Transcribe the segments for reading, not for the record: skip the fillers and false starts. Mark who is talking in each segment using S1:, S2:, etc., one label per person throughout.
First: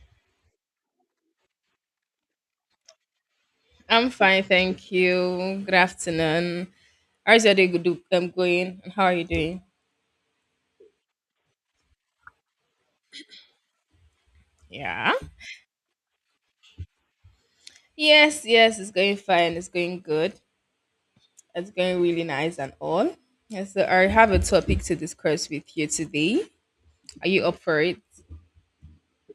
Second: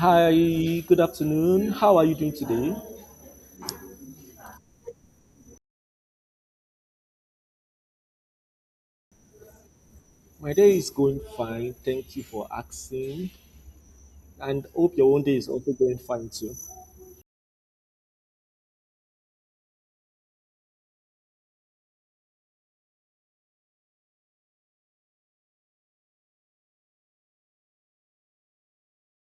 S1: Hi, good afternoon. How are you doing today?
S2: I'm fine, thank you. Good afternoon. How's your day going? And how are you doing?
S1: My day is going fine. Thank you for asking. And hope
S2: Yeah.
S1: your own day is also going fine too.
S2: Yes, yes, it's going fine. It's going good. It's going really nice and all. And so I have a topic to discuss with you today. Are you up for it?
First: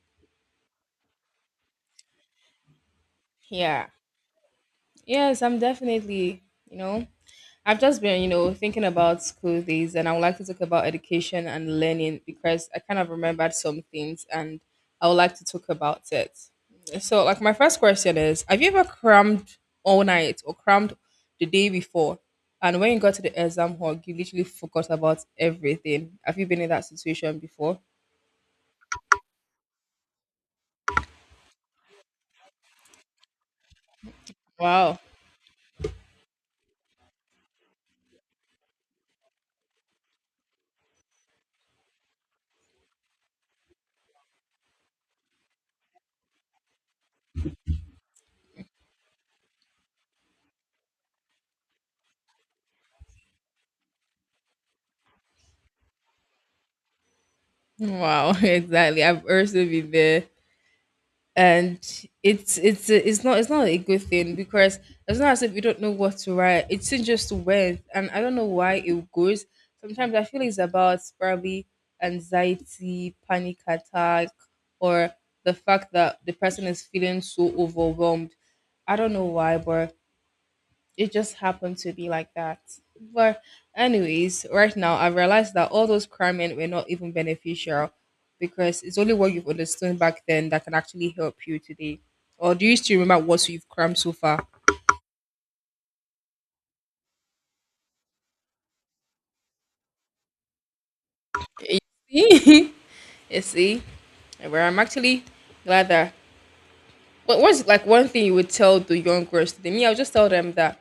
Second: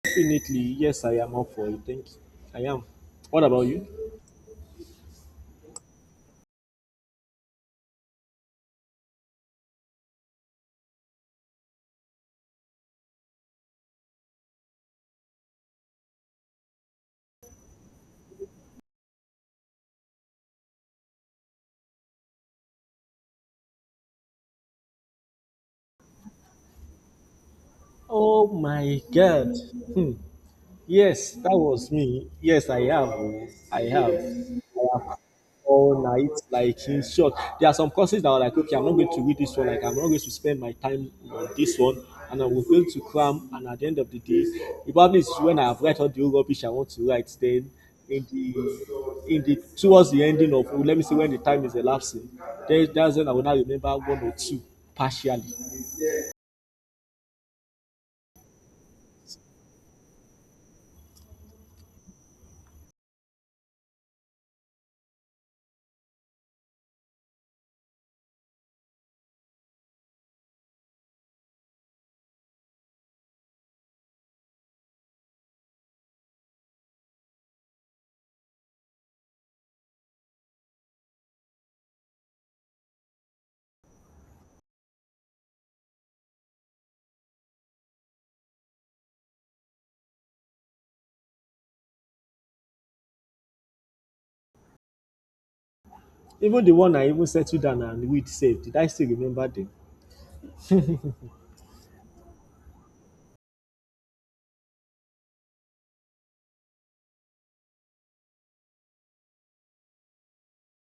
S1: Definitely, yes, I am up for it. Thank you. I am. What about you?
S2: Yeah. Yes, I'm definitely, you know, I've just been, thinking about school days, and I would like to talk about education and learning because I kind of remembered some things, and I would like to talk about it. So, like, my first question is: Have you ever crammed all night or crammed the day before, and when you got to the exam hall, you literally forgot about everything? Have you been in that situation before?
S1: Oh my God. Hmm. Yes, that was me. Yes, I have. Oh. I have.
S2: Wow,
S1: I have all night. Like in short, there are some courses that are like, okay, I'm not going to read this one. Like I'm not going to spend my time on this one, and I was going to cram. And at the end of the day, the problem is when I have write all the whole rubbish I want to write. Then in the in the towards the ending of, oh, let me see when the time is elapsing. Then that's when I will now remember one or two partially.
S2: wow, exactly. I've also been there. And it's not a good thing because it's not as if we don't know what to write. It's just went, and I don't know why it goes. Sometimes I feel it's about probably anxiety, panic attack, or the fact that the person is feeling so overwhelmed. I don't know why, but it just happened to be like that. But anyways, right now I realized that all those cramming were not even beneficial because it's only what you've understood back then that can actually help you today. Or do you still remember what you've crammed so far?
S1: Even the one I even settled down and read saved, did I still remember them?
S2: You see? You see? Where I'm actually glad that, but what's, like, one thing you would tell the young girls today? Me, I'll just tell them that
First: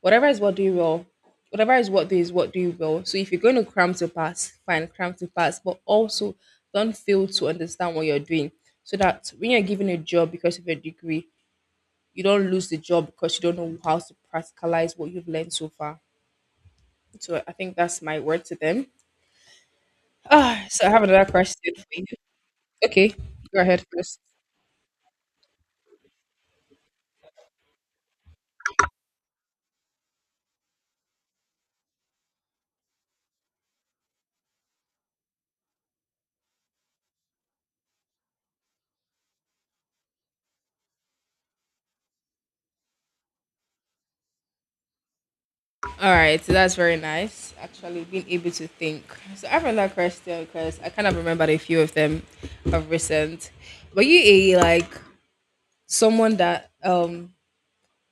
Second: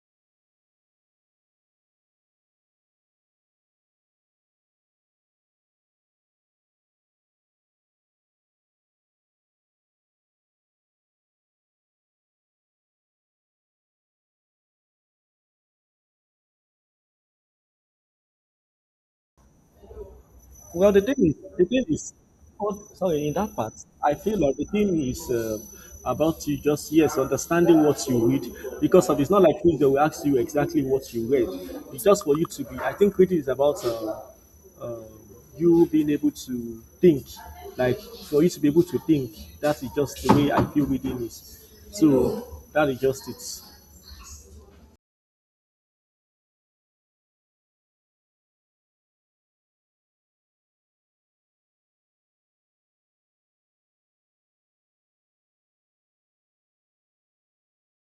S2: whatever is what do you will. Whatever is what do you will. So if you're going to cram to pass, fine, cram to pass, but also don't fail to understand what you're doing. So that when you're given a job because of your degree, you don't lose the job because you don't know how to practicalize what you've learned so far. So I think that's my word to them. Ah, so I
S1: Well, the
S2: have
S1: thing
S2: another
S1: is,
S2: question for you.
S1: oh,
S2: Okay,
S1: sorry, in that
S2: go
S1: part.
S2: ahead
S1: I
S2: first.
S1: feel like the thing is about you just, yes, understanding what you read, because of, it's not like quiz they will ask you exactly what you read. It's just for you to be, I think reading is about uh, you being able to think, like for you to be able to think. That is just the way I feel reading is. So that is just it.
S2: All right, so that's very nice. Actually, being able to think. So I have another question because I kind of remembered a few of them of recent. Were you a like someone that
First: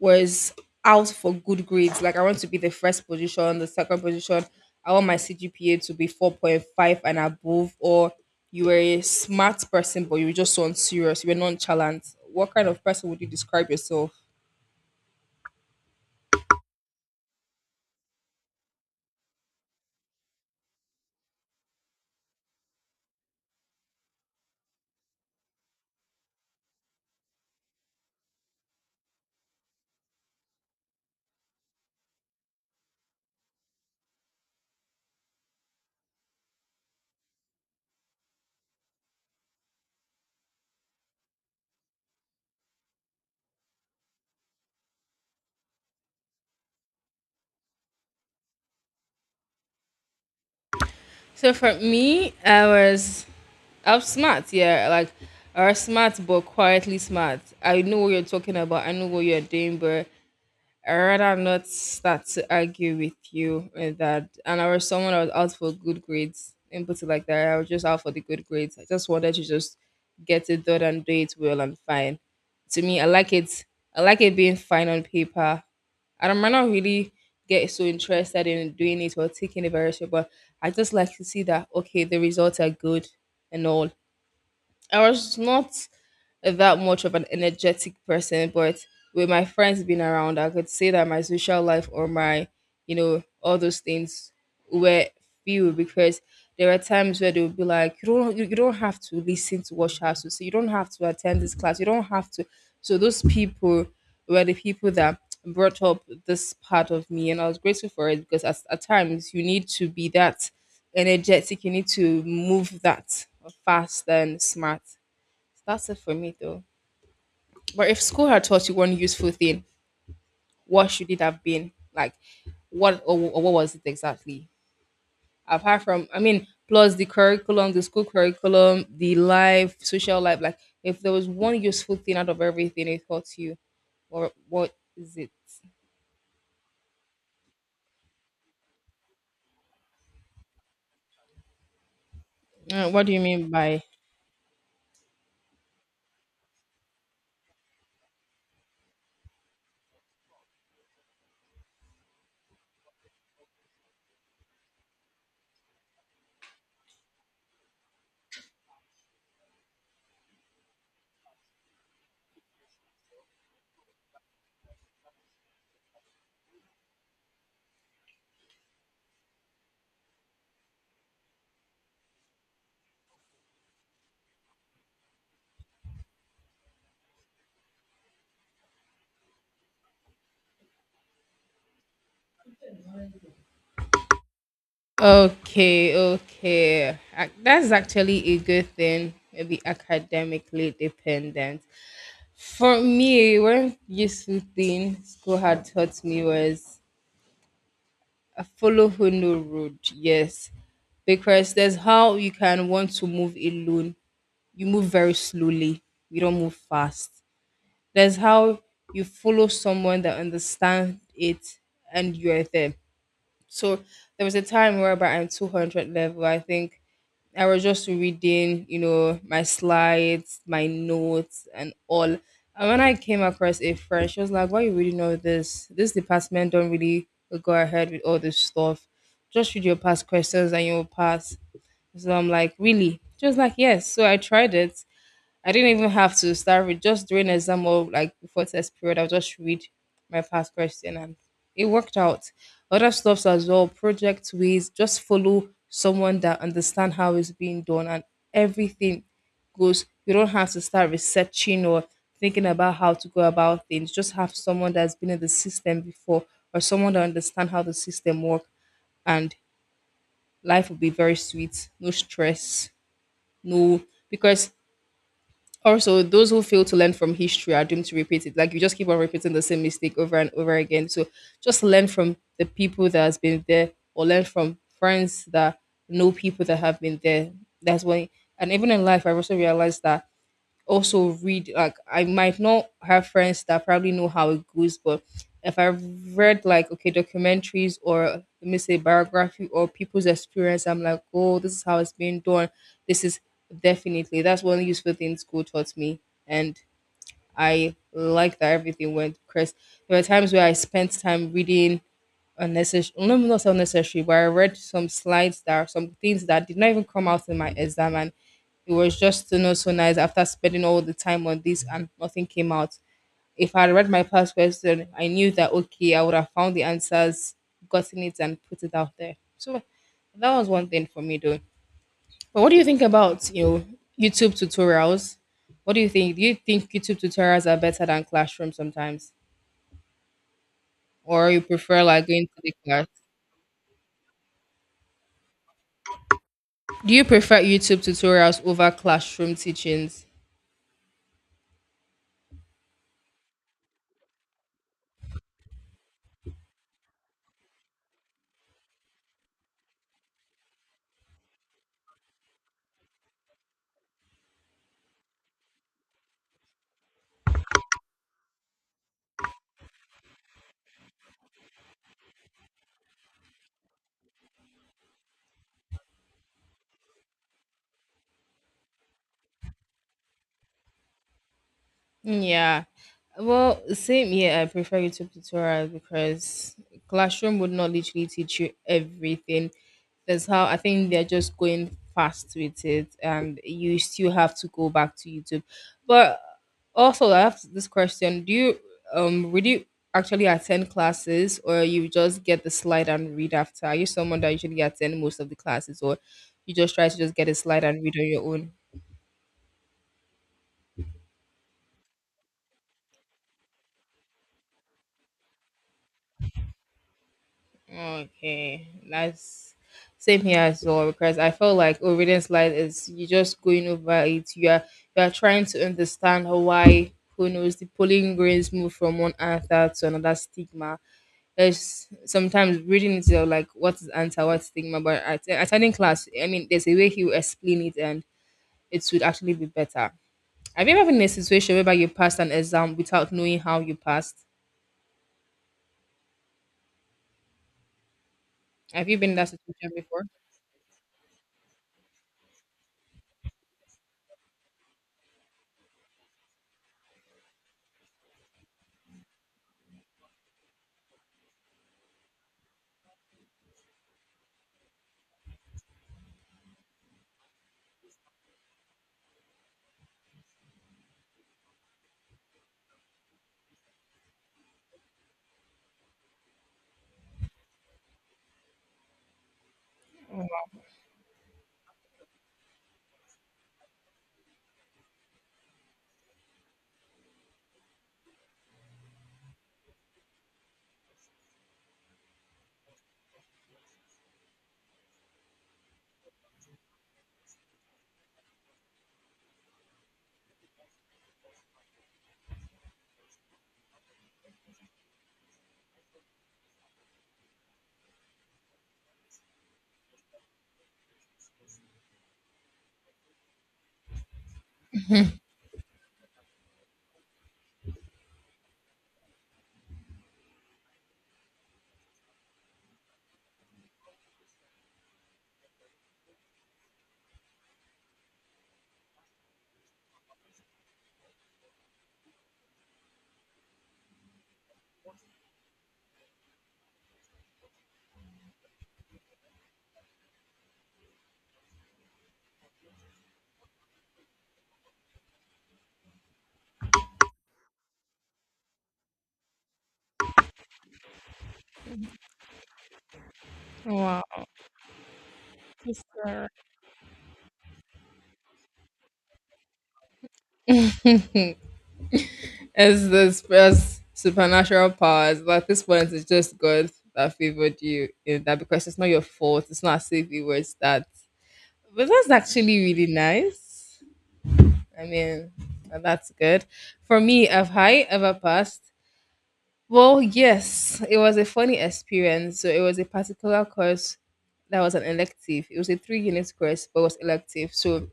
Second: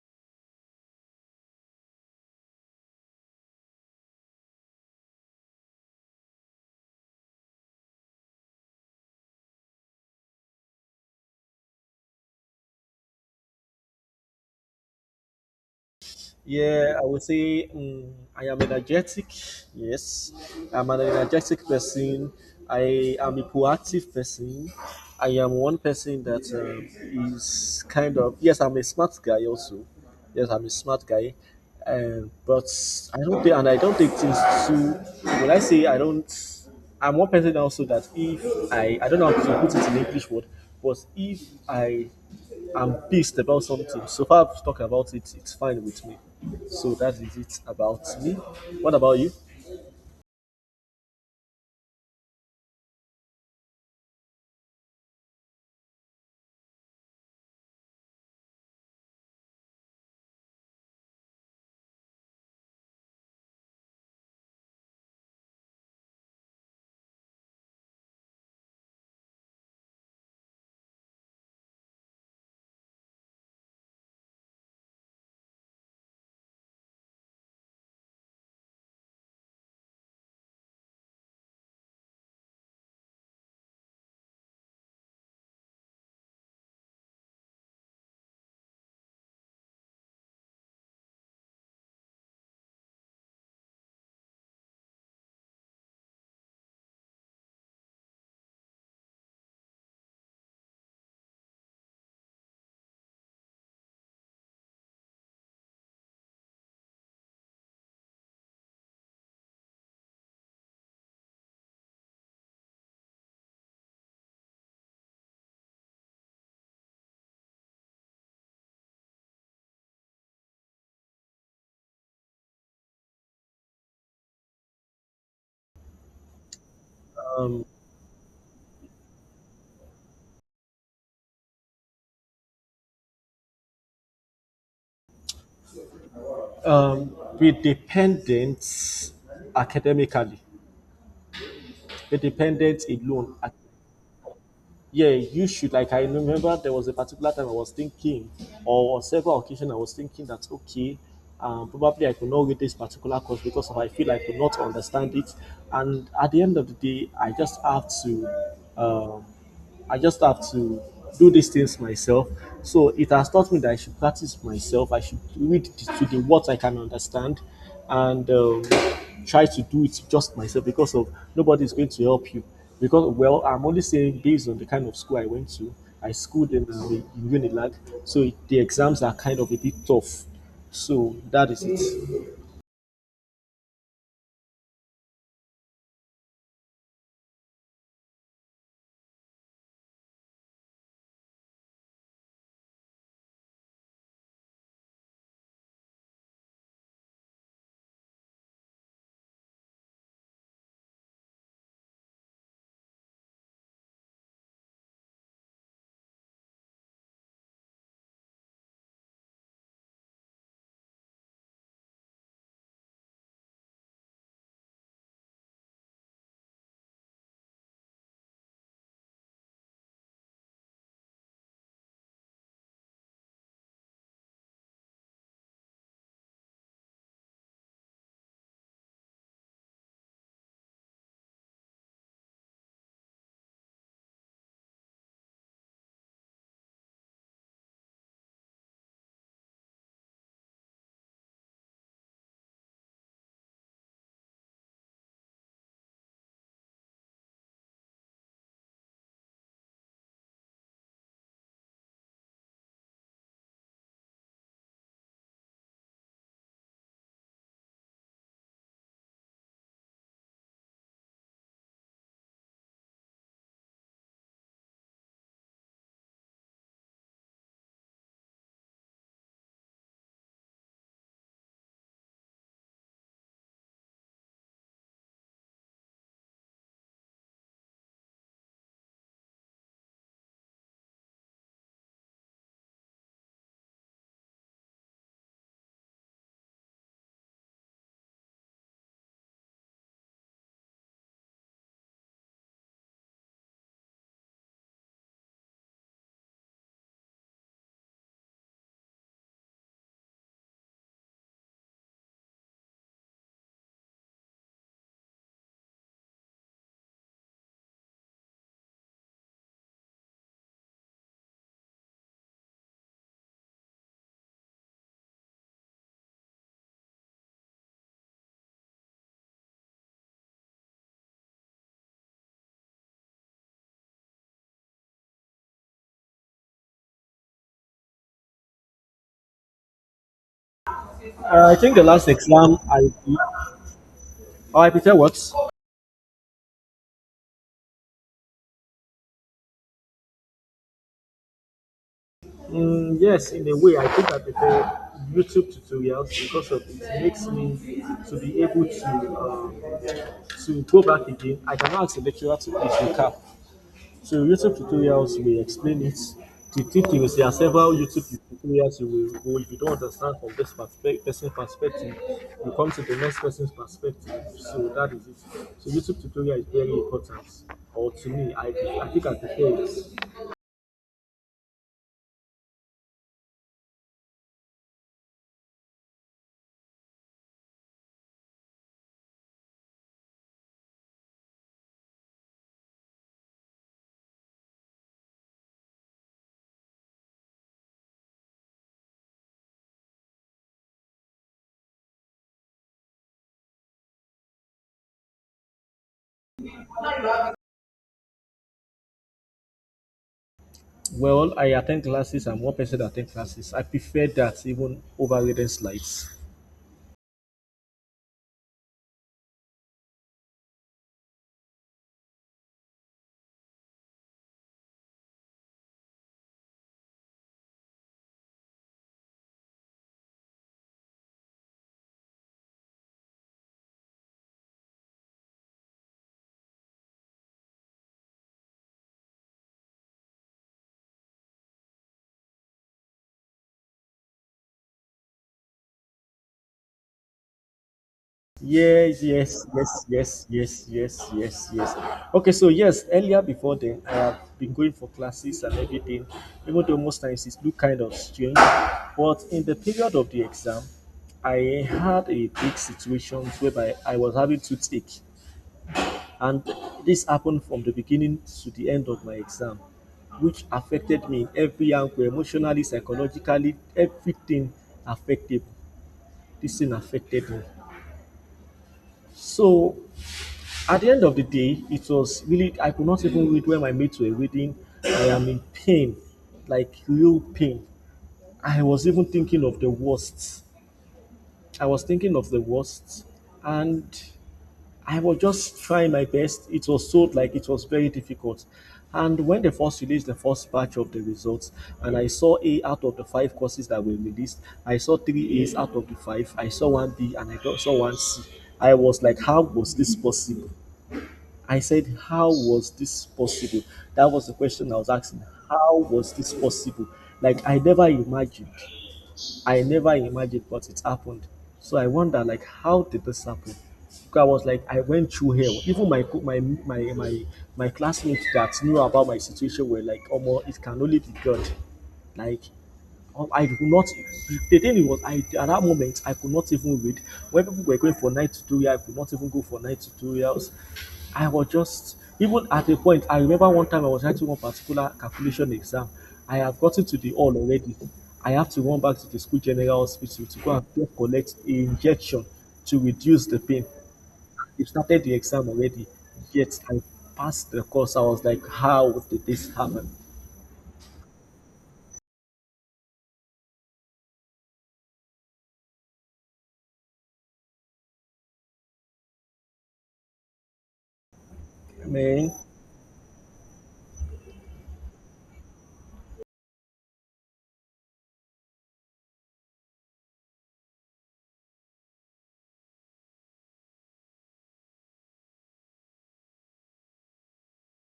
S2: was out for good grades? Like, I want to be the first position, the second position. I want my CGPA to be 4.5 and above. Or you were a smart person, but you were just so unserious. You were nonchalant. What kind of person would you describe yourself?
S1: Yeah, I would say I am energetic. Yes, I'm an energetic person. I am a proactive person. I am one person that is kind of yes, I'm a smart guy also. Yes, I'm a smart guy, but I don't think and I don't take things too. When I say I don't, I'm one person also that if I don't know how to put it in English word, but if I I'm pissed about something. So far, I've talked about it. It's fine with me. So that is it about me. What about you?
S2: So for me, I was smart. Yeah, like, I was smart, but quietly smart. I know what you're talking about. I know what you're doing, but I rather not start to argue with you with that. And I was someone I was out for good grades, and put it like that. I was just out for the good grades. I just wanted to just get it done and do it well and fine. To me, I like it. I like it being fine on paper. And I don't might not really get so interested in doing it or taking it very seriously, but I just like to see that, okay, the results are good and all. I was not that much of an energetic person, but with my friends being around, I could say that my social life, or my, you know, all those things were few because there are times where they'll be like, you don't have to listen to what she has to say. You don't have to attend this class. You don't have to. So those people were the people that brought up this part of me, and I was grateful for it because, at times you need to be that energetic. You need to move that fast and smart. That's it for me though. But if school had taught you one useful thing, what should it have been? Like, what, or what was it exactly? Apart from, I mean, plus the curriculum, the school curriculum, the life, social life, like, if there was one useful thing out of everything it taught you, or what is it?
S1: Be dependent academically. Be dependent
S2: What do you
S1: alone.
S2: mean by?
S1: Yeah, you should. Like I remember, there was a particular time I was thinking, or on several occasions I was thinking that okay, probably I could not read this particular course because of I feel I could not understand it. And at the end of the day, I just have to. I just have to do these things myself. So it has taught me that I should practice myself. I should read to the what I can understand and try to do it just myself because of nobody is going to help you. Because well, I'm only saying based on the kind of school I went to. I schooled in Unilag, so it, the exams are kind of a bit tough. So that is it.
S2: Okay, okay. That's actually a good thing, maybe academically dependent. For me, one useful thing school had taught me was, "A follow who no road." Yes. Because there's how you can want to move alone, you move very slowly. You don't move fast. There's how you follow someone that understands it, and you're there. So there was a time whereby I'm 200 level. I think I was just reading, you know, my slides, my notes, and all. And when I came across a friend, she was like, "Why you reading all this? This department don't really go ahead with all this stuff. Just read your past questions and you'll pass." So I'm like, "Really?" She was like, "Yes." So I tried it, I didn't even have to start with just during exam or like before test period. I'll just read my past question, and it worked out. Other stuffs as well, project ways, just follow someone that understand how it's being done, and everything goes. You don't have to start researching or thinking about how to go about things. Just have someone that's been in the system before, or someone that understand how the system work, and life will be very sweet. No stress, no, because also, those who fail to learn from history are doomed to repeat it. Like, you just keep on repeating the same mistake over and over again. So just learn from the people that has been there, or learn from friends that know people that have been there. That's why. And even in life, I've also realized that also read, like, I might not have friends that probably know how it goes, but if I've read, like, okay, documentaries, or let me say biography or people's experience, I'm like, oh, this is how it's being done. This is definitely, that's one useful thing school taught me, and I like that everything went. Because there were times where I spent time reading unnecessary, no, not so unnecessary, but I read some slides that are some things that did not even come out in my exam, and it was just, you know, so nice after spending all the time on this and nothing came out. If I had read my past question, I knew that, okay, I would have found the answers, gotten it and put it out there. So that was one thing for me though. But what do you think about, you know, YouTube tutorials? What Do you think YouTube tutorials are better than classroom sometimes, or you
S1: I think the
S2: prefer
S1: last
S2: like going to the
S1: exam I
S2: class?
S1: did. Oh, I prepared what?
S2: Do you prefer YouTube tutorials over classroom teachings?
S1: Yes, in a way, I think I prefer YouTube tutorials because of it makes me to be able to go back again. I can ask the lecturer to please recap. So YouTube tutorials will explain it. The tip is there are several YouTube tutorials you will go if you don't understand from this person's perspective, you come to the next person's perspective. So that is it. So YouTube tutorial is very important. Or to me, I think I prefer it.
S2: Yeah. Well, same here. I prefer YouTube tutorials because classroom would not literally teach you everything. That's how I think they're just going fast with it, and you still have to go back to YouTube. But also, I have this question: Do you would you actually attend classes, or you just get the slide and read after? Are you someone that usually attend most of the classes, or you just try to just get a slide and read on your own?
S1: Well, I attend classes. I'm one person that attend classes. I prefer that even over reading slides.
S2: Okay, that's same here as well because I felt like obedience light is you just going over it. You are trying to understand why who knows the polling grains move from one answer to another stigma. There's sometimes reading it you're like what is answer, what stigma, but at attending class, I mean, there's a way he will explain it and it would actually be better. Have you ever been in a situation whereby you passed an exam without knowing how you passed? Have you
S1: Yes,
S2: been in that
S1: yes,
S2: situation
S1: yes,
S2: before?
S1: yes, yes, yes, yes, yes. Okay, so yes, earlier before then, I have been going for classes and everything, even though most times it look kind of strange. But in the period of the exam, I had a big situation whereby I was having toothache. And this happened from the beginning to the end of my exam, which affected me in every angle emotionally, psychologically, everything affected. This thing affected me. So at the end of the day, it was really, I could not even read when my mates were reading. I am in pain, like real pain. I was even thinking of the worst. I was thinking of the worst. And I was just trying my best. It was sold like it was very difficult. And when they first released the first batch of the results, and I saw A out of the five courses that were released, I saw three A's out of the five, I saw one B, and I don't- saw one C. I was like, how was this possible? I said, how was this possible? That was the question I was asking. How was this possible? Like, I never imagined. I never imagined, but it happened. So I wonder, like, how did this happen? Because I was like, I went through hell. Even my co- my classmates that knew about my situation were like, "Oh, it can only be God." Like I could not. The thing was, I at that moment I could not even read. When people were going for night tutorial, I could not even go for night tutorials. I was just even at a point. I remember one time I was writing one particular calculation exam. I have gotten to the hall already. I have to run back to the school general hospital to go and just collect a injection to reduce the pain.
S2: Wow.
S1: They started the exam already, yet I passed the course. I was like, how did this happen,
S2: As this first supernatural powers, but at this point, it's just God that favored you in that because it's not your fault. It's not as if you were that. But that's
S1: man?
S2: actually really nice. I mean, that's good. For me, have I ever passed? Well, yes, it was a funny experience. So it was a particular course that was an elective. It was a 3 unit course, but it was elective. So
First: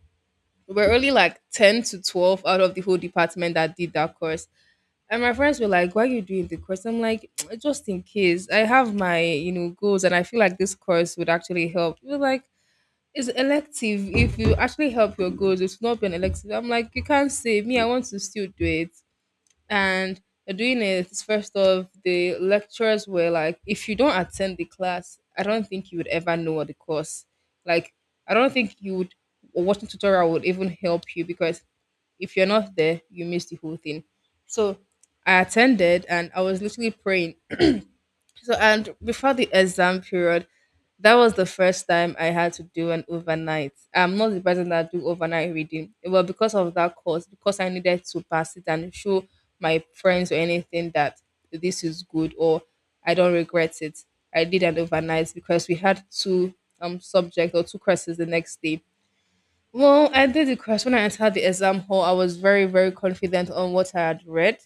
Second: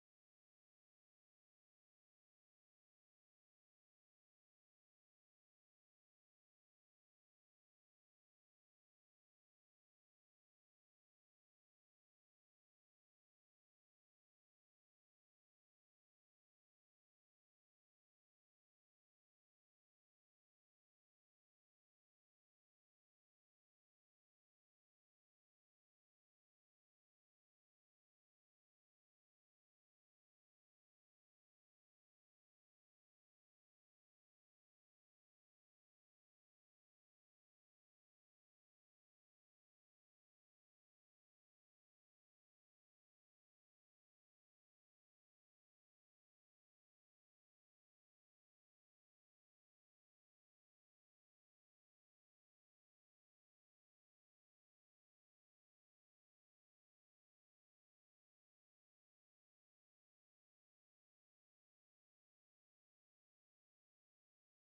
S2: we were only like 10 to 12 out of the whole department that did that course. And my friends were like, "Why are you doing the course?" I'm like, "Just in case. I have my goals, and I feel like this course would actually help." You're like, "It's elective. If you actually help your goals, it's not been elective." I'm like, "You can't say me. I want to still do it." And they're doing it first off, the lecturers were like, "If you don't attend the class, I don't think you would ever know what the course. Like, I don't think you would or watching tutorial would even help you because." If you're not there, you miss the whole thing. So I attended and I was literally praying. So, and Before the exam period, that was the first time I had to do an overnight. I'm not the person that do overnight reading. Well, because of that course, because I needed to pass it and show my friends or anything that this is good or I don't regret it. I did an overnight because we had two subjects or two courses the next day. Well, I did the question when I entered the exam hall. I was very, very confident on what I had read.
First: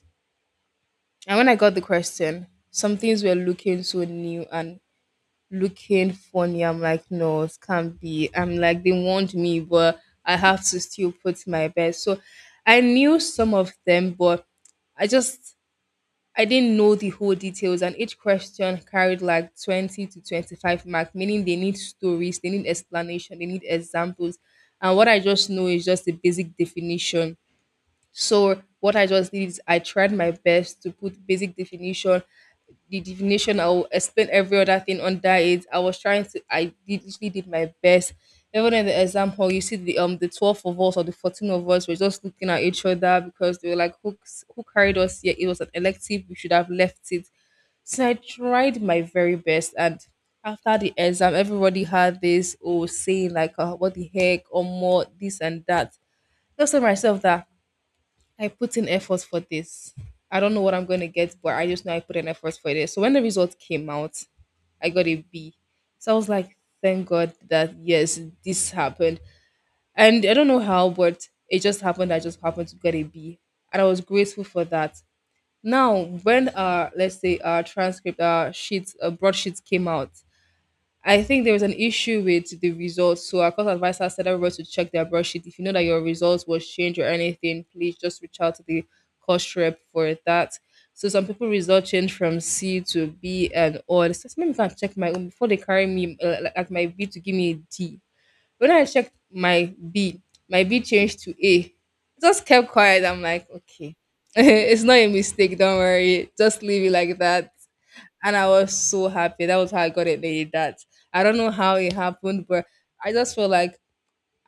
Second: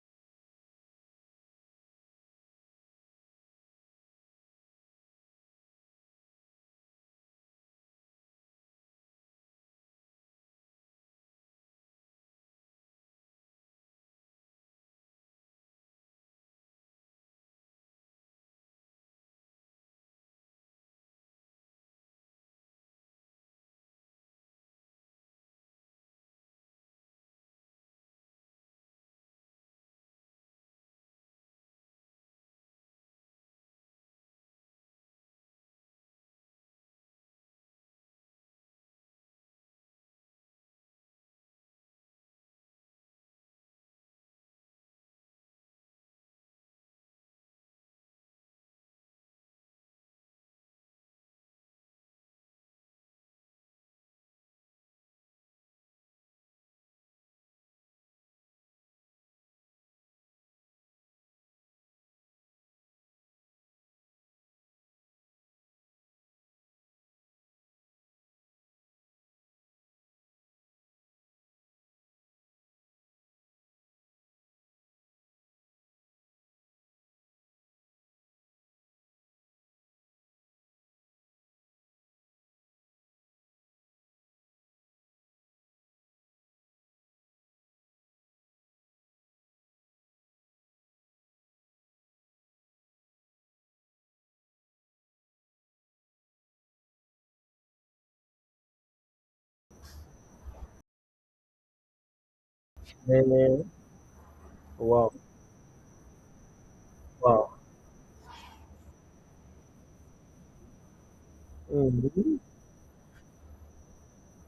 S2: And when I got the question, some things were looking so new and looking funny. I'm like, no, it can't be. I'm like, they warned me, but I have to still put my best. So I knew some of them, but I just I didn't know the whole details, and each question carried like 20 to 25 marks, meaning they need stories, they need explanation, they need examples. And what I just know is just the basic definition. So what I just did is I tried my best to put basic definition, the definition I will explain every other thing under it. I was trying to I did literally did my best. Even in the exam hall, you see the 12 of us or the 14 of us were just looking at each other because they were like, who carried us here? It was an elective. We should have left it. So I tried my very best, and after the exam, everybody had this oh saying like, "What the heck?" or more this and that. Just tell myself that I put in effort for this. I don't know what I'm going to get, but I just know I put in effort for this. So when the result came out, I got a B. So I was like, thank God that yes, this happened. And I don't know how, but it just happened. I just happened to get a B. And I was grateful for that. Now, when let's say our sheets broadsheets came out, I think there was an issue with the results. So our course advisor said everybody to check their brush sheet. If you know that your results was changed or anything, please just reach out to the course rep for that. So some people result change from C to B and all. So maybe if I check my own before they carry me like my B to give me a D. When I checked my B changed to A. Just kept quiet. I'm like,
S1: Man,
S2: okay, it's not a
S1: wow,
S2: mistake. Don't worry. Just leave it like
S1: wow.
S2: that. And I was so happy. That was how I got it made. That I don't know how it
S1: Mm.
S2: happened, but I just feel like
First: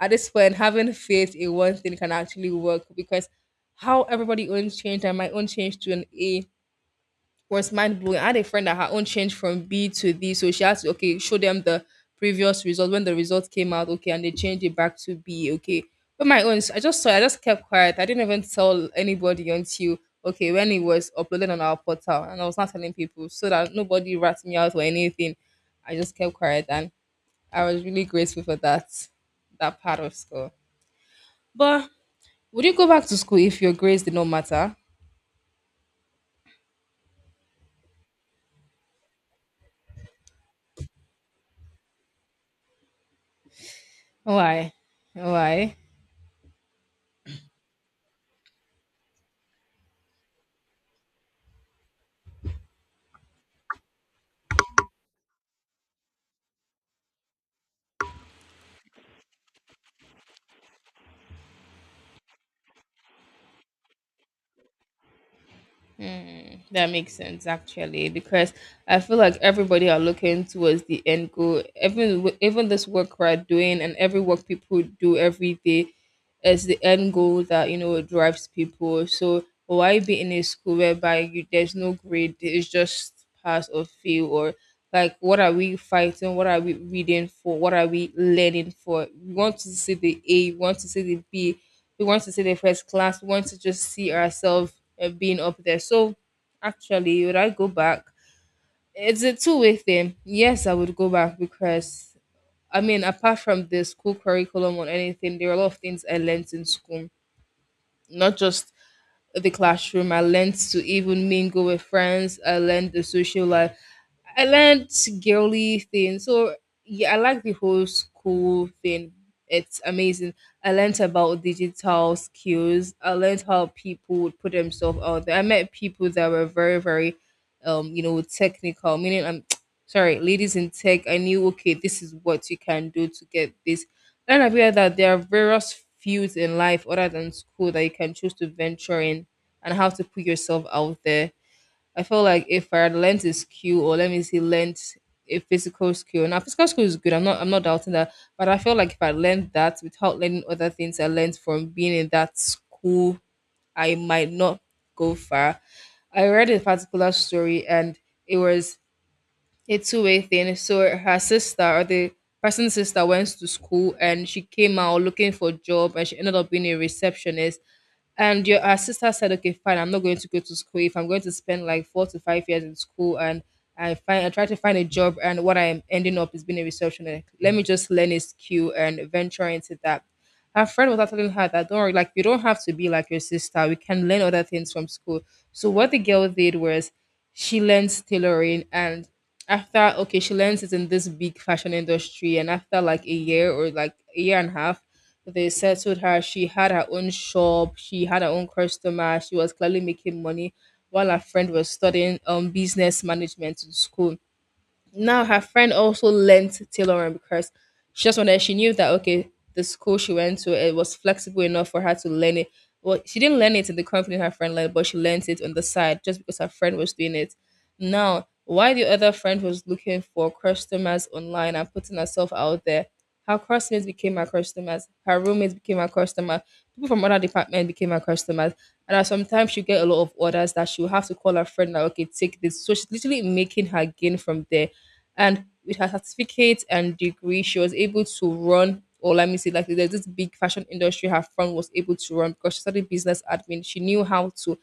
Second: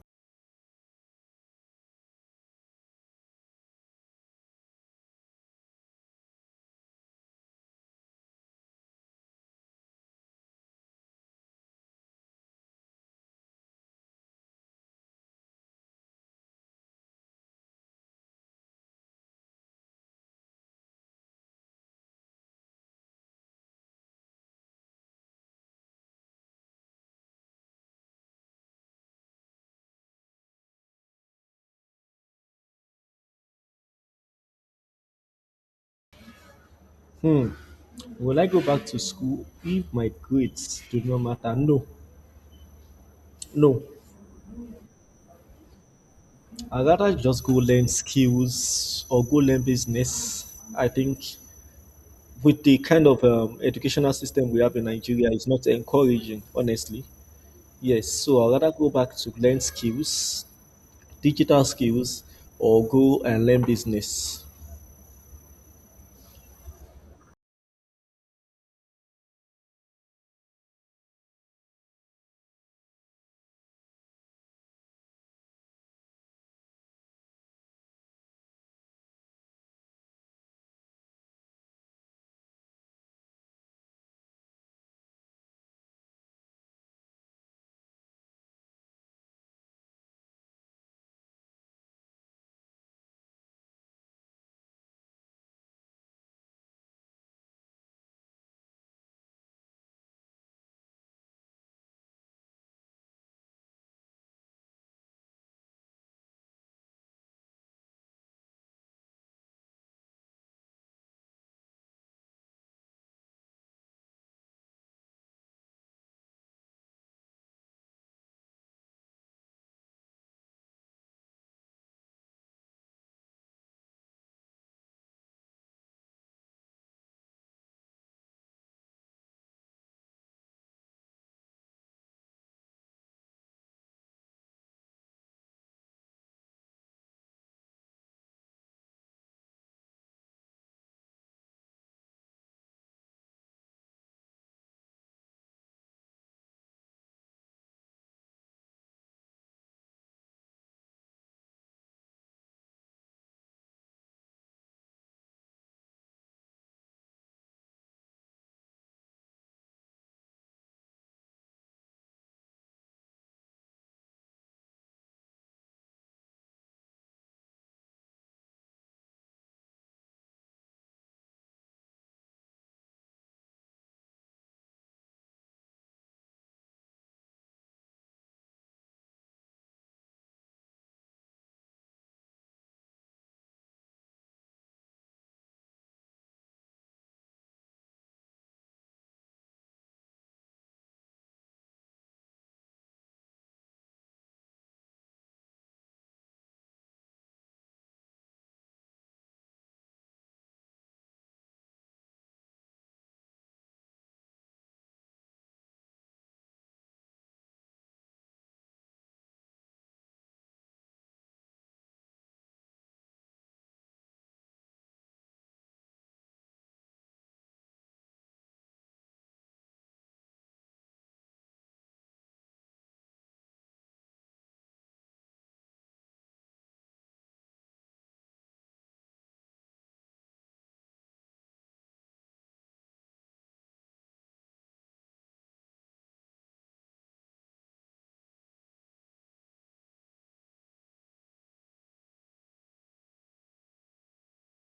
S2: at this point, having faith in one thing can actually work because how everybody owns change and my own change to an A was mind blowing. I had a friend that her own changed from B to D, so she had to okay show them the previous result when the results came out, okay, and they changed it back to B, okay. But my own, I just saw it, I just kept quiet. I didn't even tell anybody until okay when it was uploaded on our portal, and I was not telling people so that nobody rats me out or anything. I just kept quiet, and I was really grateful for that part of school. But would you go back to school if your grades did not matter?
S1: Will I go back to school if my grades do not matter? No, no.
S2: Why? Why?
S1: I'd rather just go learn skills or go learn business. I think with the kind of educational system we have in Nigeria, it's not encouraging, honestly. Yes, so I'd rather go back to learn skills, digital skills, or go and learn business.
S2: Mm, that makes sense actually, because I feel like everybody are looking towards the end goal. Even even this work we're doing and every work people do every day is the end goal that, you know, drives people. So why be in a school whereby you, there's no grade, it's just pass or fail, or like what are we fighting? What are we reading for? What are we learning for? We want to see the A, we want to see the B, we want to see the first class, we want to just see ourselves being up there. So actually, would I go back? It's a two-way thing. Yes, I would go back because, I mean, apart from the school curriculum or anything, there are a lot of things I learned in school, not just the classroom. I learned to even mingle with friends, I learned the social life. I learned girly thing. So yeah, I like the whole school thing. It's amazing. I learned about digital skills. I learned how people would put themselves out there. I met people that were very, very you know, technical, meaning I'm sorry, ladies in tech, I knew okay, this is what you can do to get this. And I realized that there are various fields in life other than school that you can choose to venture in and how to put yourself out there. I feel like if I had learned a skill or let me see learned a physical skill. Now physical skill is good. I'm not doubting that. But I feel like if I learned that without learning other things I learned from being in that school, I might not go far. I read a particular story and it was a two-way thing. So her sister or the person's sister went to school and she came out looking for a job and she ended up being a receptionist. And your her sister said, okay, fine, I'm not going to go to school if I'm going to spend like 4 to 5 years in school and I try to find a job and what I'm ending up is being a receptionist. Let me just learn a skill and venture into that. Her friend was actually her that don't worry, like you don't have to be like your sister. We can learn other things from school. So what the girl did was she learns tailoring and after okay, she learns it in this big fashion industry and after like a year or like a year and a half, they settled her. She had her own shop, she had her own customer, she was clearly making money while her friend was studying business management in school. Now her friend also learnt tailoring because she just wanted she knew that okay, the school she went to it was flexible enough for her to learn it. Well, she didn't learn it in the company her friend learned, but she learned it on the side just because her friend was doing it. Now, why the other friend was looking for customers online and putting herself out there, her classmates became her customers, her roommates became her customer, people from other department became her customers. And that sometimes she get a lot of orders that she will have to call her friend like, okay, take this. So she's literally making her gain from there and with her certificate and degree she was able to run or let me say like there's this big fashion industry her friend was able to run because she studied business admin she knew how to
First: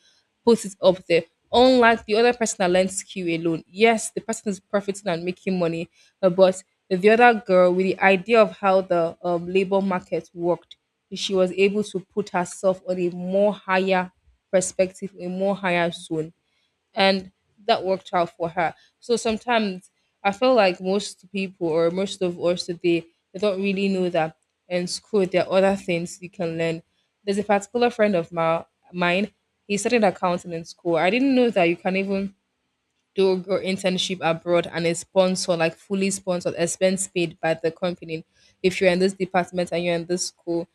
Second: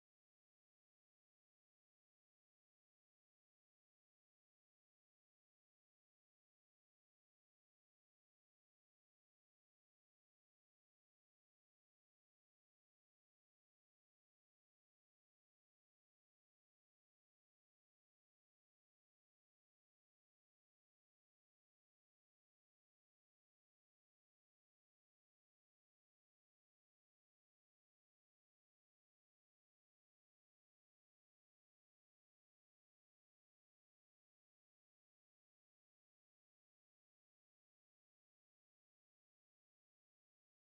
S2: put it up there, unlike the other person that learned skill alone. Yes, the person is profiting and making money, but the other girl with the idea of how the labor market worked, she was able to put herself on a more higher perspective, a more higher zone, and that worked out for her. So sometimes I feel like most people or most of us today they don't really know that in school there are other things you can learn. There's a particular friend of mine. He studied accounting in school. I didn't know that you can even do your internship abroad and is sponsored, like fully sponsored, expense paid by the company. If you're in this department and you're in this school,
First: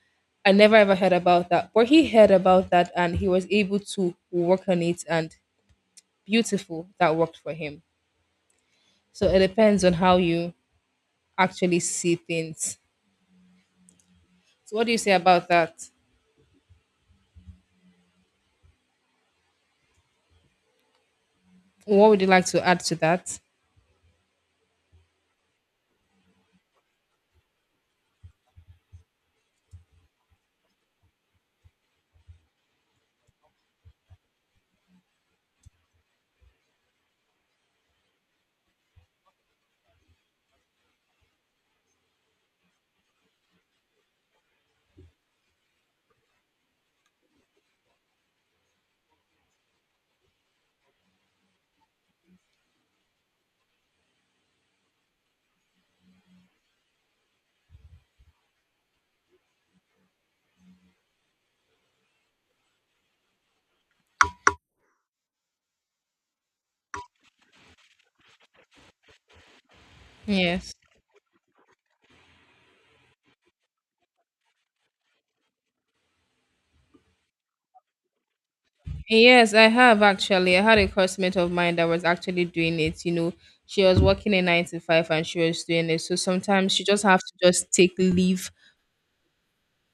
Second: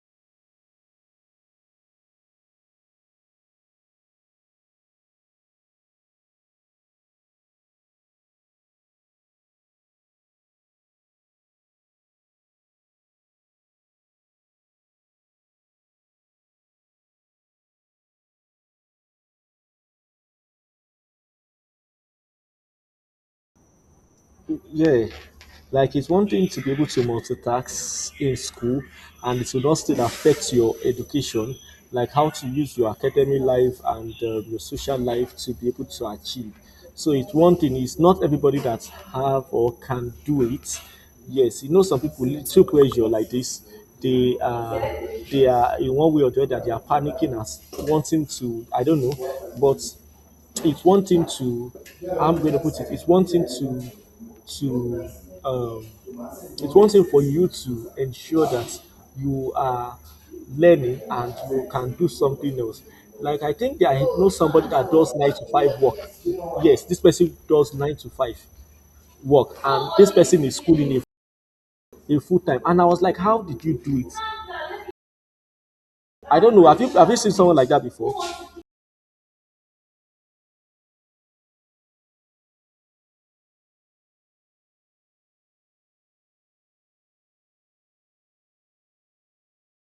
S2: I never ever heard about that. But he heard about that and he was able to work on it and beautiful that worked for him. So it depends on how you actually see things. So what do you say about that? What would you like to add to that?
S1: Yeah, like it's one thing to be able to multitask in school, and it will not still affect your education, like how to use your academic life and your social life to be able to achieve. So it's one thing. It's not everybody that have or can do it. Yes, you know some people little pressure like this. They are they are in one way or the other. They are panicking and wanting to. I don't know, but it's one thing to, I'm going to put it, it's one thing to um it's one thing for you to ensure that you are learning and you can do something else. Like, I think that I know somebody that does nine to five work. Yes, this person does nine to five work, and this person is
S2: Yes.
S1: schooling a full time. And I was like, how did you do it? I don't know. Have you seen someone like that before?
S2: Yes, I have actually. I had a classmate of mine that was actually doing it. You know, she was working a 9 to 5 and she was doing it. So sometimes she just have to just take leave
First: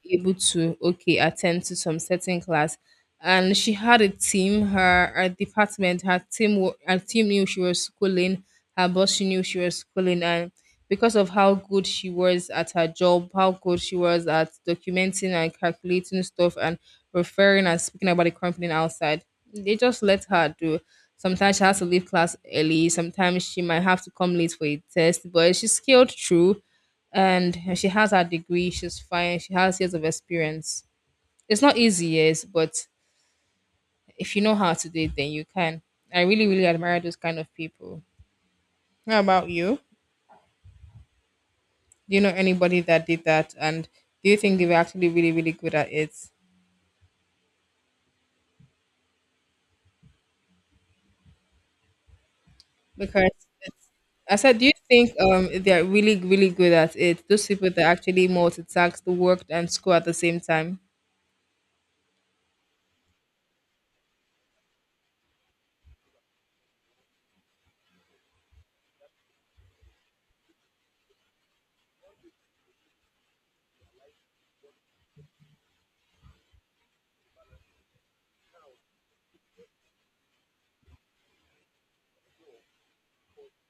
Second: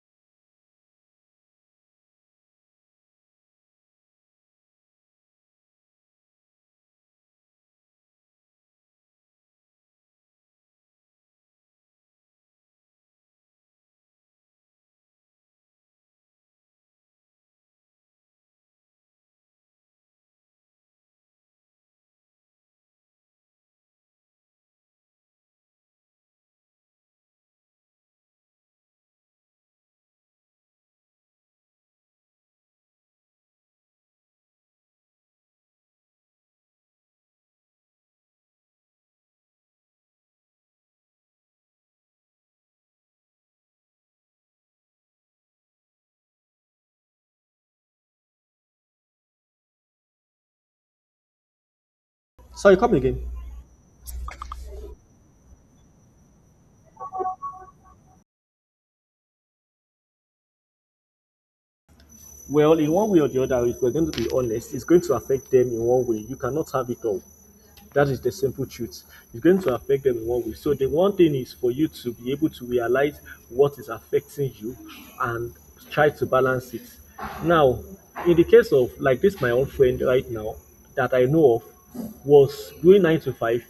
S2: able to okay attend to some certain class, and she had a team, her department, her team knew she was schooling. Her boss, she knew she was schooling, and because of how good she was at her job, how good she was at documenting and calculating stuff and referring and speaking about the company outside, they just let her do. Sometimes she has to leave class early, sometimes she might have to come late for a test, but she scaled through, and she has her degree, she's fine, she has years of experience. It's not easy, yes, but if you know how to do it, then you can. I really really admire those kind of people. How about you? Do you know anybody that did that? And do you think they were actually really really good at it?
S1: Sorry, come again.
S2: Because I said, do you think they're really really good at it, those people that actually multitask the work and school at the same time?
S1: Well, in one way or the other, if we're going to be honest, it's going to affect them in one way. You cannot have it all. That is the simple truth. It's going to affect them in one way. So the one thing is for you to be able to realize what is affecting you and try to balance it. Now, in the case of like this, my own friend right now that I know of was doing nine to five,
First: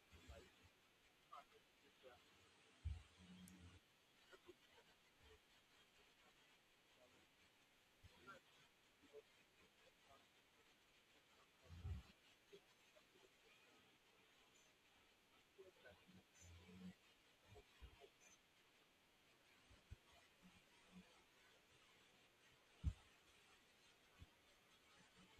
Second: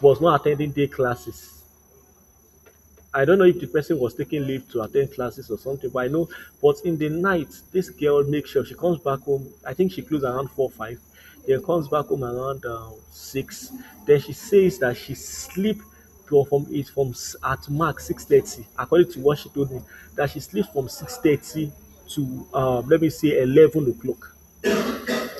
S1: was not attending day classes. I don't know if the person was taking leave to attend classes or something, but I know. But in the night, this girl makes sure she comes back home. I think she closes around 4, 5, then comes back home around six. Then she says that she sleep to from it from at max 6:30, according to what she told me, that she sleeps from 6:30 to let me say 11 o'clock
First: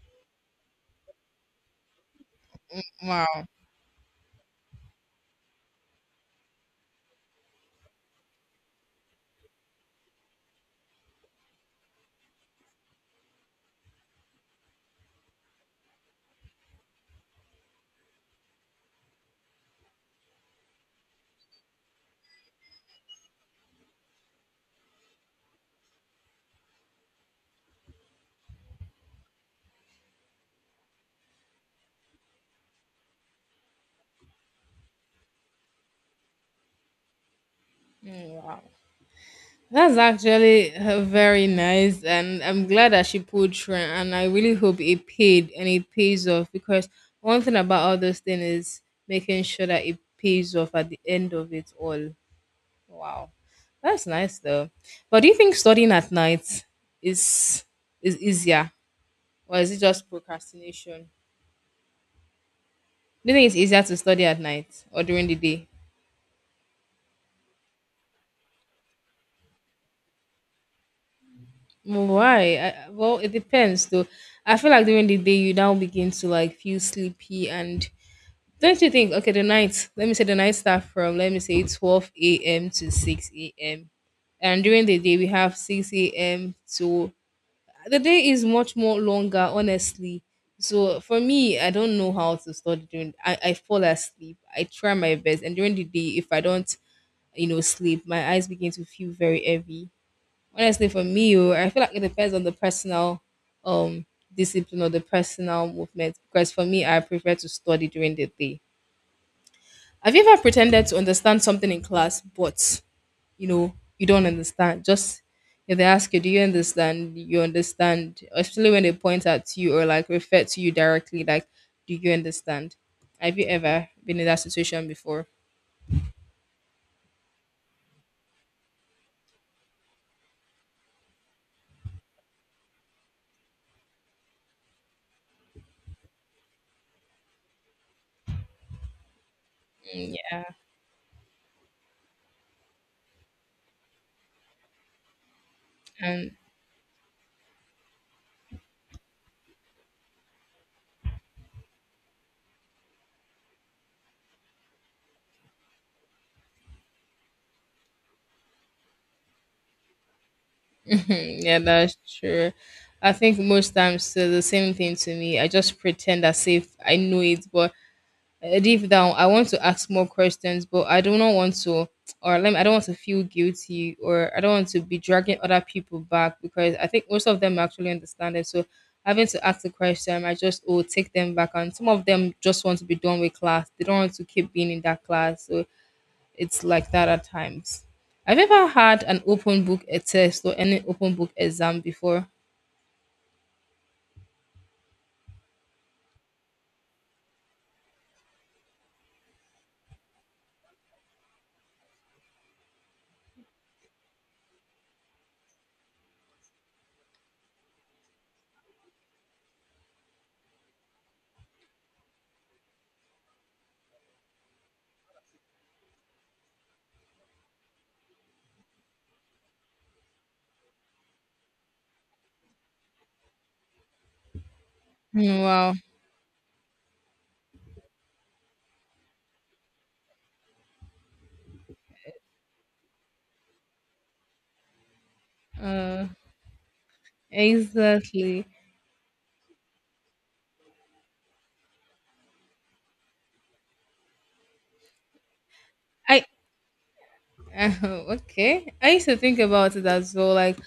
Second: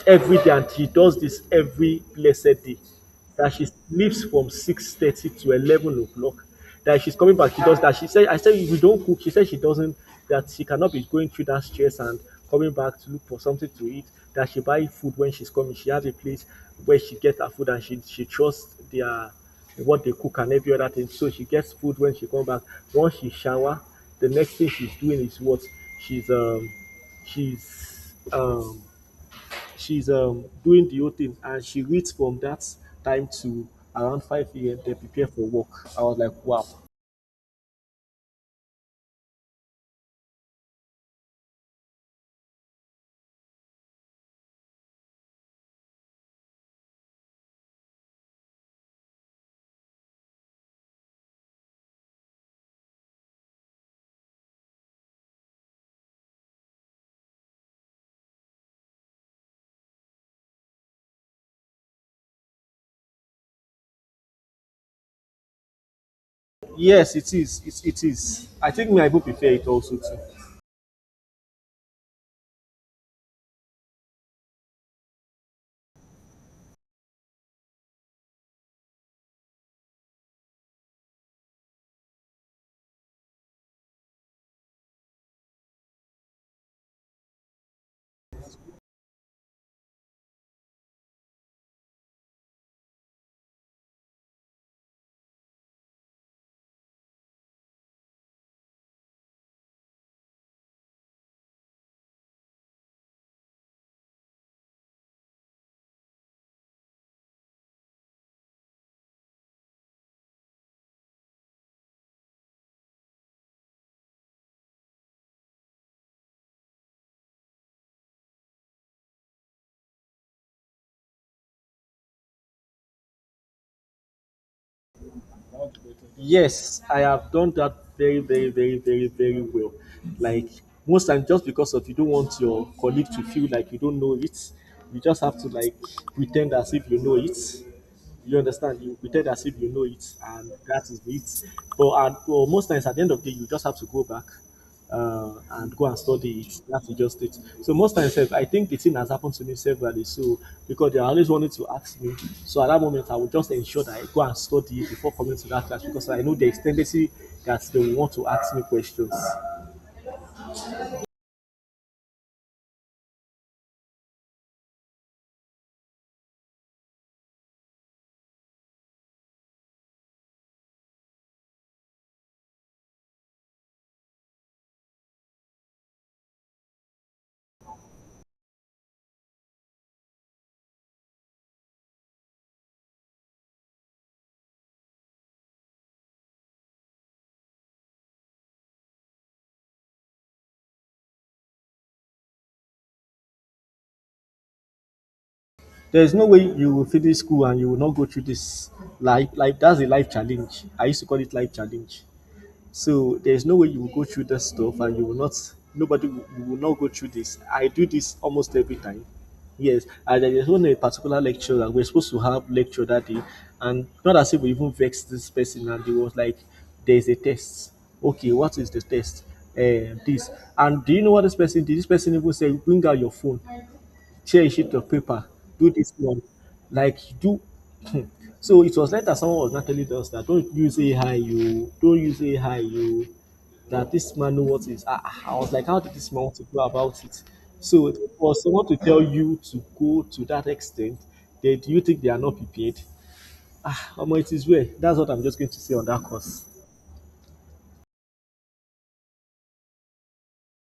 S1: every day, and she does this every blessed day.
S2: Wow.
S1: That she leaves from six thirty to eleven o'clock. That she's coming back, she does that. She said, "I said we don't cook." She said she doesn't. That she cannot be going through that stress and coming back to look for something to eat. That she buy food when she's coming. She has a place where she gets her food, and she trusts their what they cook and every other thing. So she gets food when she comes back. Once she shower, the next thing she's doing is what she's um she's um She's doing the whole thing, and she reads from that time to around 5 a.m. They prepare for work. I was like, wow.
S2: That's actually very nice, and I'm glad that she pulled through. And I really hope it paid and it pays off, because one thing about all those things is making sure that it pays off at the end of it all. Wow, that's nice though. But do you think studying at night is easier, or is it just procrastination? Do you think it's easier to study at night or during the day?
S1: Yes, it is. It is. I think my people prepare it also too.
S2: Mm, why? Well, it depends though. I feel like during the day you now begin to like feel sleepy, and don't you think? Okay, the night, let me say the night start from, let me say, 12 a.m. to 6 a.m. And during the day we have 6 a.m. to the day is much more longer, honestly. So for me, I don't know how to study during. I fall asleep. I try my best, and during the day, if I don't sleep, my eyes begin to feel very heavy. Honestly, for me, oh, I feel like it depends on the personal, um, discipline or the personal movement, because for me, I prefer to study during the day. Have you ever pretended to understand something in class, but you know you don't understand? Just if they ask you, "Do you understand?" you understand, especially when they point at you or like refer to you directly, like, "Do you understand?" Have you ever been in that situation before?
S1: Yes, I have done that very, very, very, very, very well. Like most times, just because of you don't want your colleague to feel like you don't know it, you just have to like pretend as if you know it. You understand? You pretend as if you know it,
S2: Mm.
S1: and that is it. But and, well, most times at the end of the day, you just have to go back and go and
S2: Yeah, and
S1: study it. That's just it. So most times, sef, I think the thing has happened to me severally. So because they are always wanting to ask me, so at that moment, I will just ensure that I go and study it before coming to that class because I know there is tendency that they will want to ask me questions.
S2: yeah, that's true. I think most times so the same thing to me. I just pretend as if I know it, but deep down I want to ask more questions, but I do not want to, or let me, I don't want to feel guilty, or I don't want to be dragging other people back, because I think most of them actually understand it. So having to ask the question, I just oh take them back, and some of them just want to be done with class, they don't want to keep being in that class, so it's like that at times. Have you ever had an open book a test or any open book exam before?
S1: There is no way you will finish school and you will not go through this life. Like that's a life challenge. I used to call it life challenge. So there's no way you will go through that stuff and you will not, nobody, you will not go through this. I do this almost every time. Yes, and there is one a particular lecture that we're supposed to have lecture that day, and not as if we even vexed this person, and it was like, there's a test. Okay, what is the test? This. And do you know what this person did? This person even said, bring out your phone, share a sheet of paper,
S2: Mm,
S1: do
S2: wow.
S1: this one. Like, do so it was later someone was not telling us that don't use AI, you don't use AI, you that this man knows what is. I was like, how did
S2: Uh,
S1: this man want to go about it? So for
S2: exactly.
S1: someone to tell you to go to that extent, they, do you think they are not prepared? Ah, Omo, it is well. That's what I'm just going to say on that
S2: I,
S1: course.
S2: Uh, okay. I used to think about it as well. Like,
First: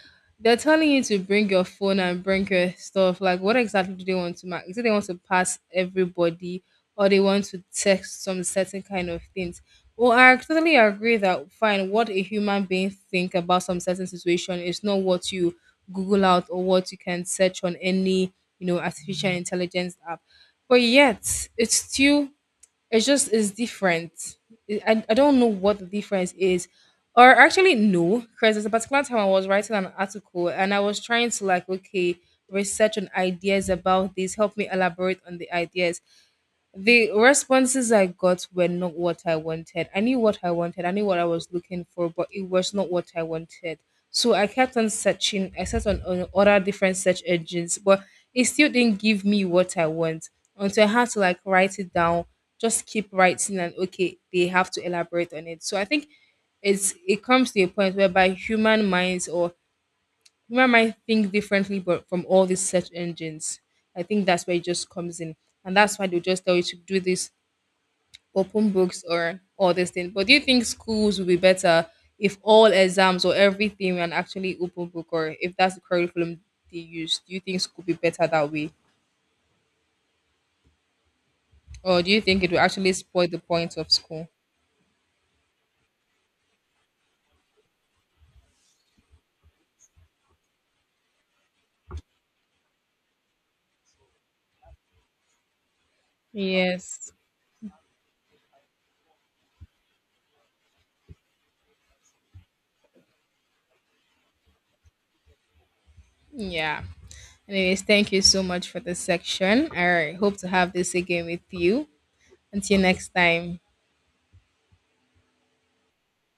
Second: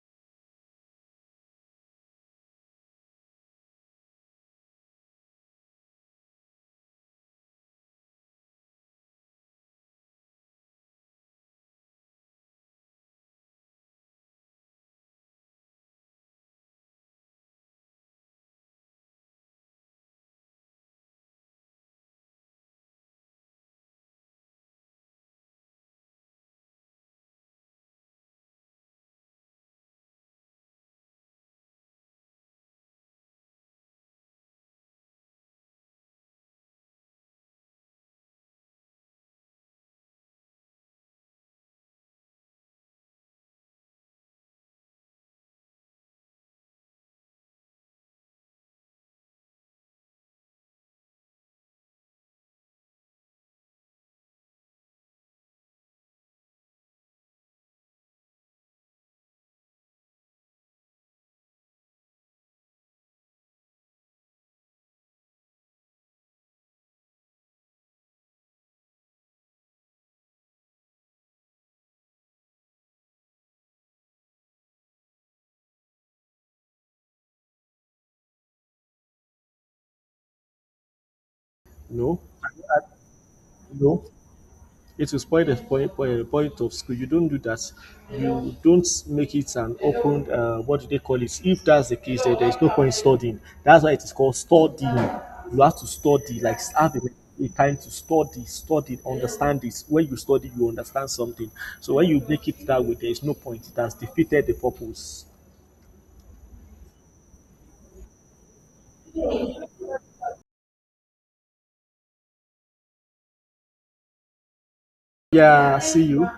S2: they're telling you to bring your phone and bring your stuff. Like, what exactly do they want to mark? Is it they want to pass everybody, or they want to text some certain kind of things? Well, I totally agree that fine, what a human being think about some certain situation is not what you Google out or what you can search on any artificial intelligence app. But yet it's still, it's just, it's different. I don't know what the difference is. Or actually no, because there's a particular time I was writing an article and I was trying to like, okay, research on ideas about this, help me elaborate on the ideas. The responses I got were not what I wanted. I knew what I wanted, I knew what I was looking for, but it was not what I wanted. So I kept on searching. I searched on other different search engines, but it still didn't give me what I want, until I had to like write it down, just keep writing, and okay, they have to elaborate on it. So I think it comes to a point whereby human minds or human mind think differently but from all these search engines. I think that's where it just comes in. And that's why they just tell you to do this, open books or all these things. But do you think schools would be better if all exams or everything were an actually open book, or if that's the curriculum they use? Do you think school would be better that way? Or do
S1: No,
S2: you think it will actually spoil the point of
S1: no.
S2: school?
S1: It will spoil the point, point, point of school. You don't do that. You don't make it an open, what do they call it? If that's the case, then there is no point studying. That's why it is called studying. You have to study, like have
S2: Yes.
S1: a time to study, study, understand it. When you study, you understand something. So when you make it that way, there is no point. It has defeated the purpose.
S2: Yeah. Anyways, thank you so much for this section. I hope to have this again with you. Until next time.
S1: Yeah, see you.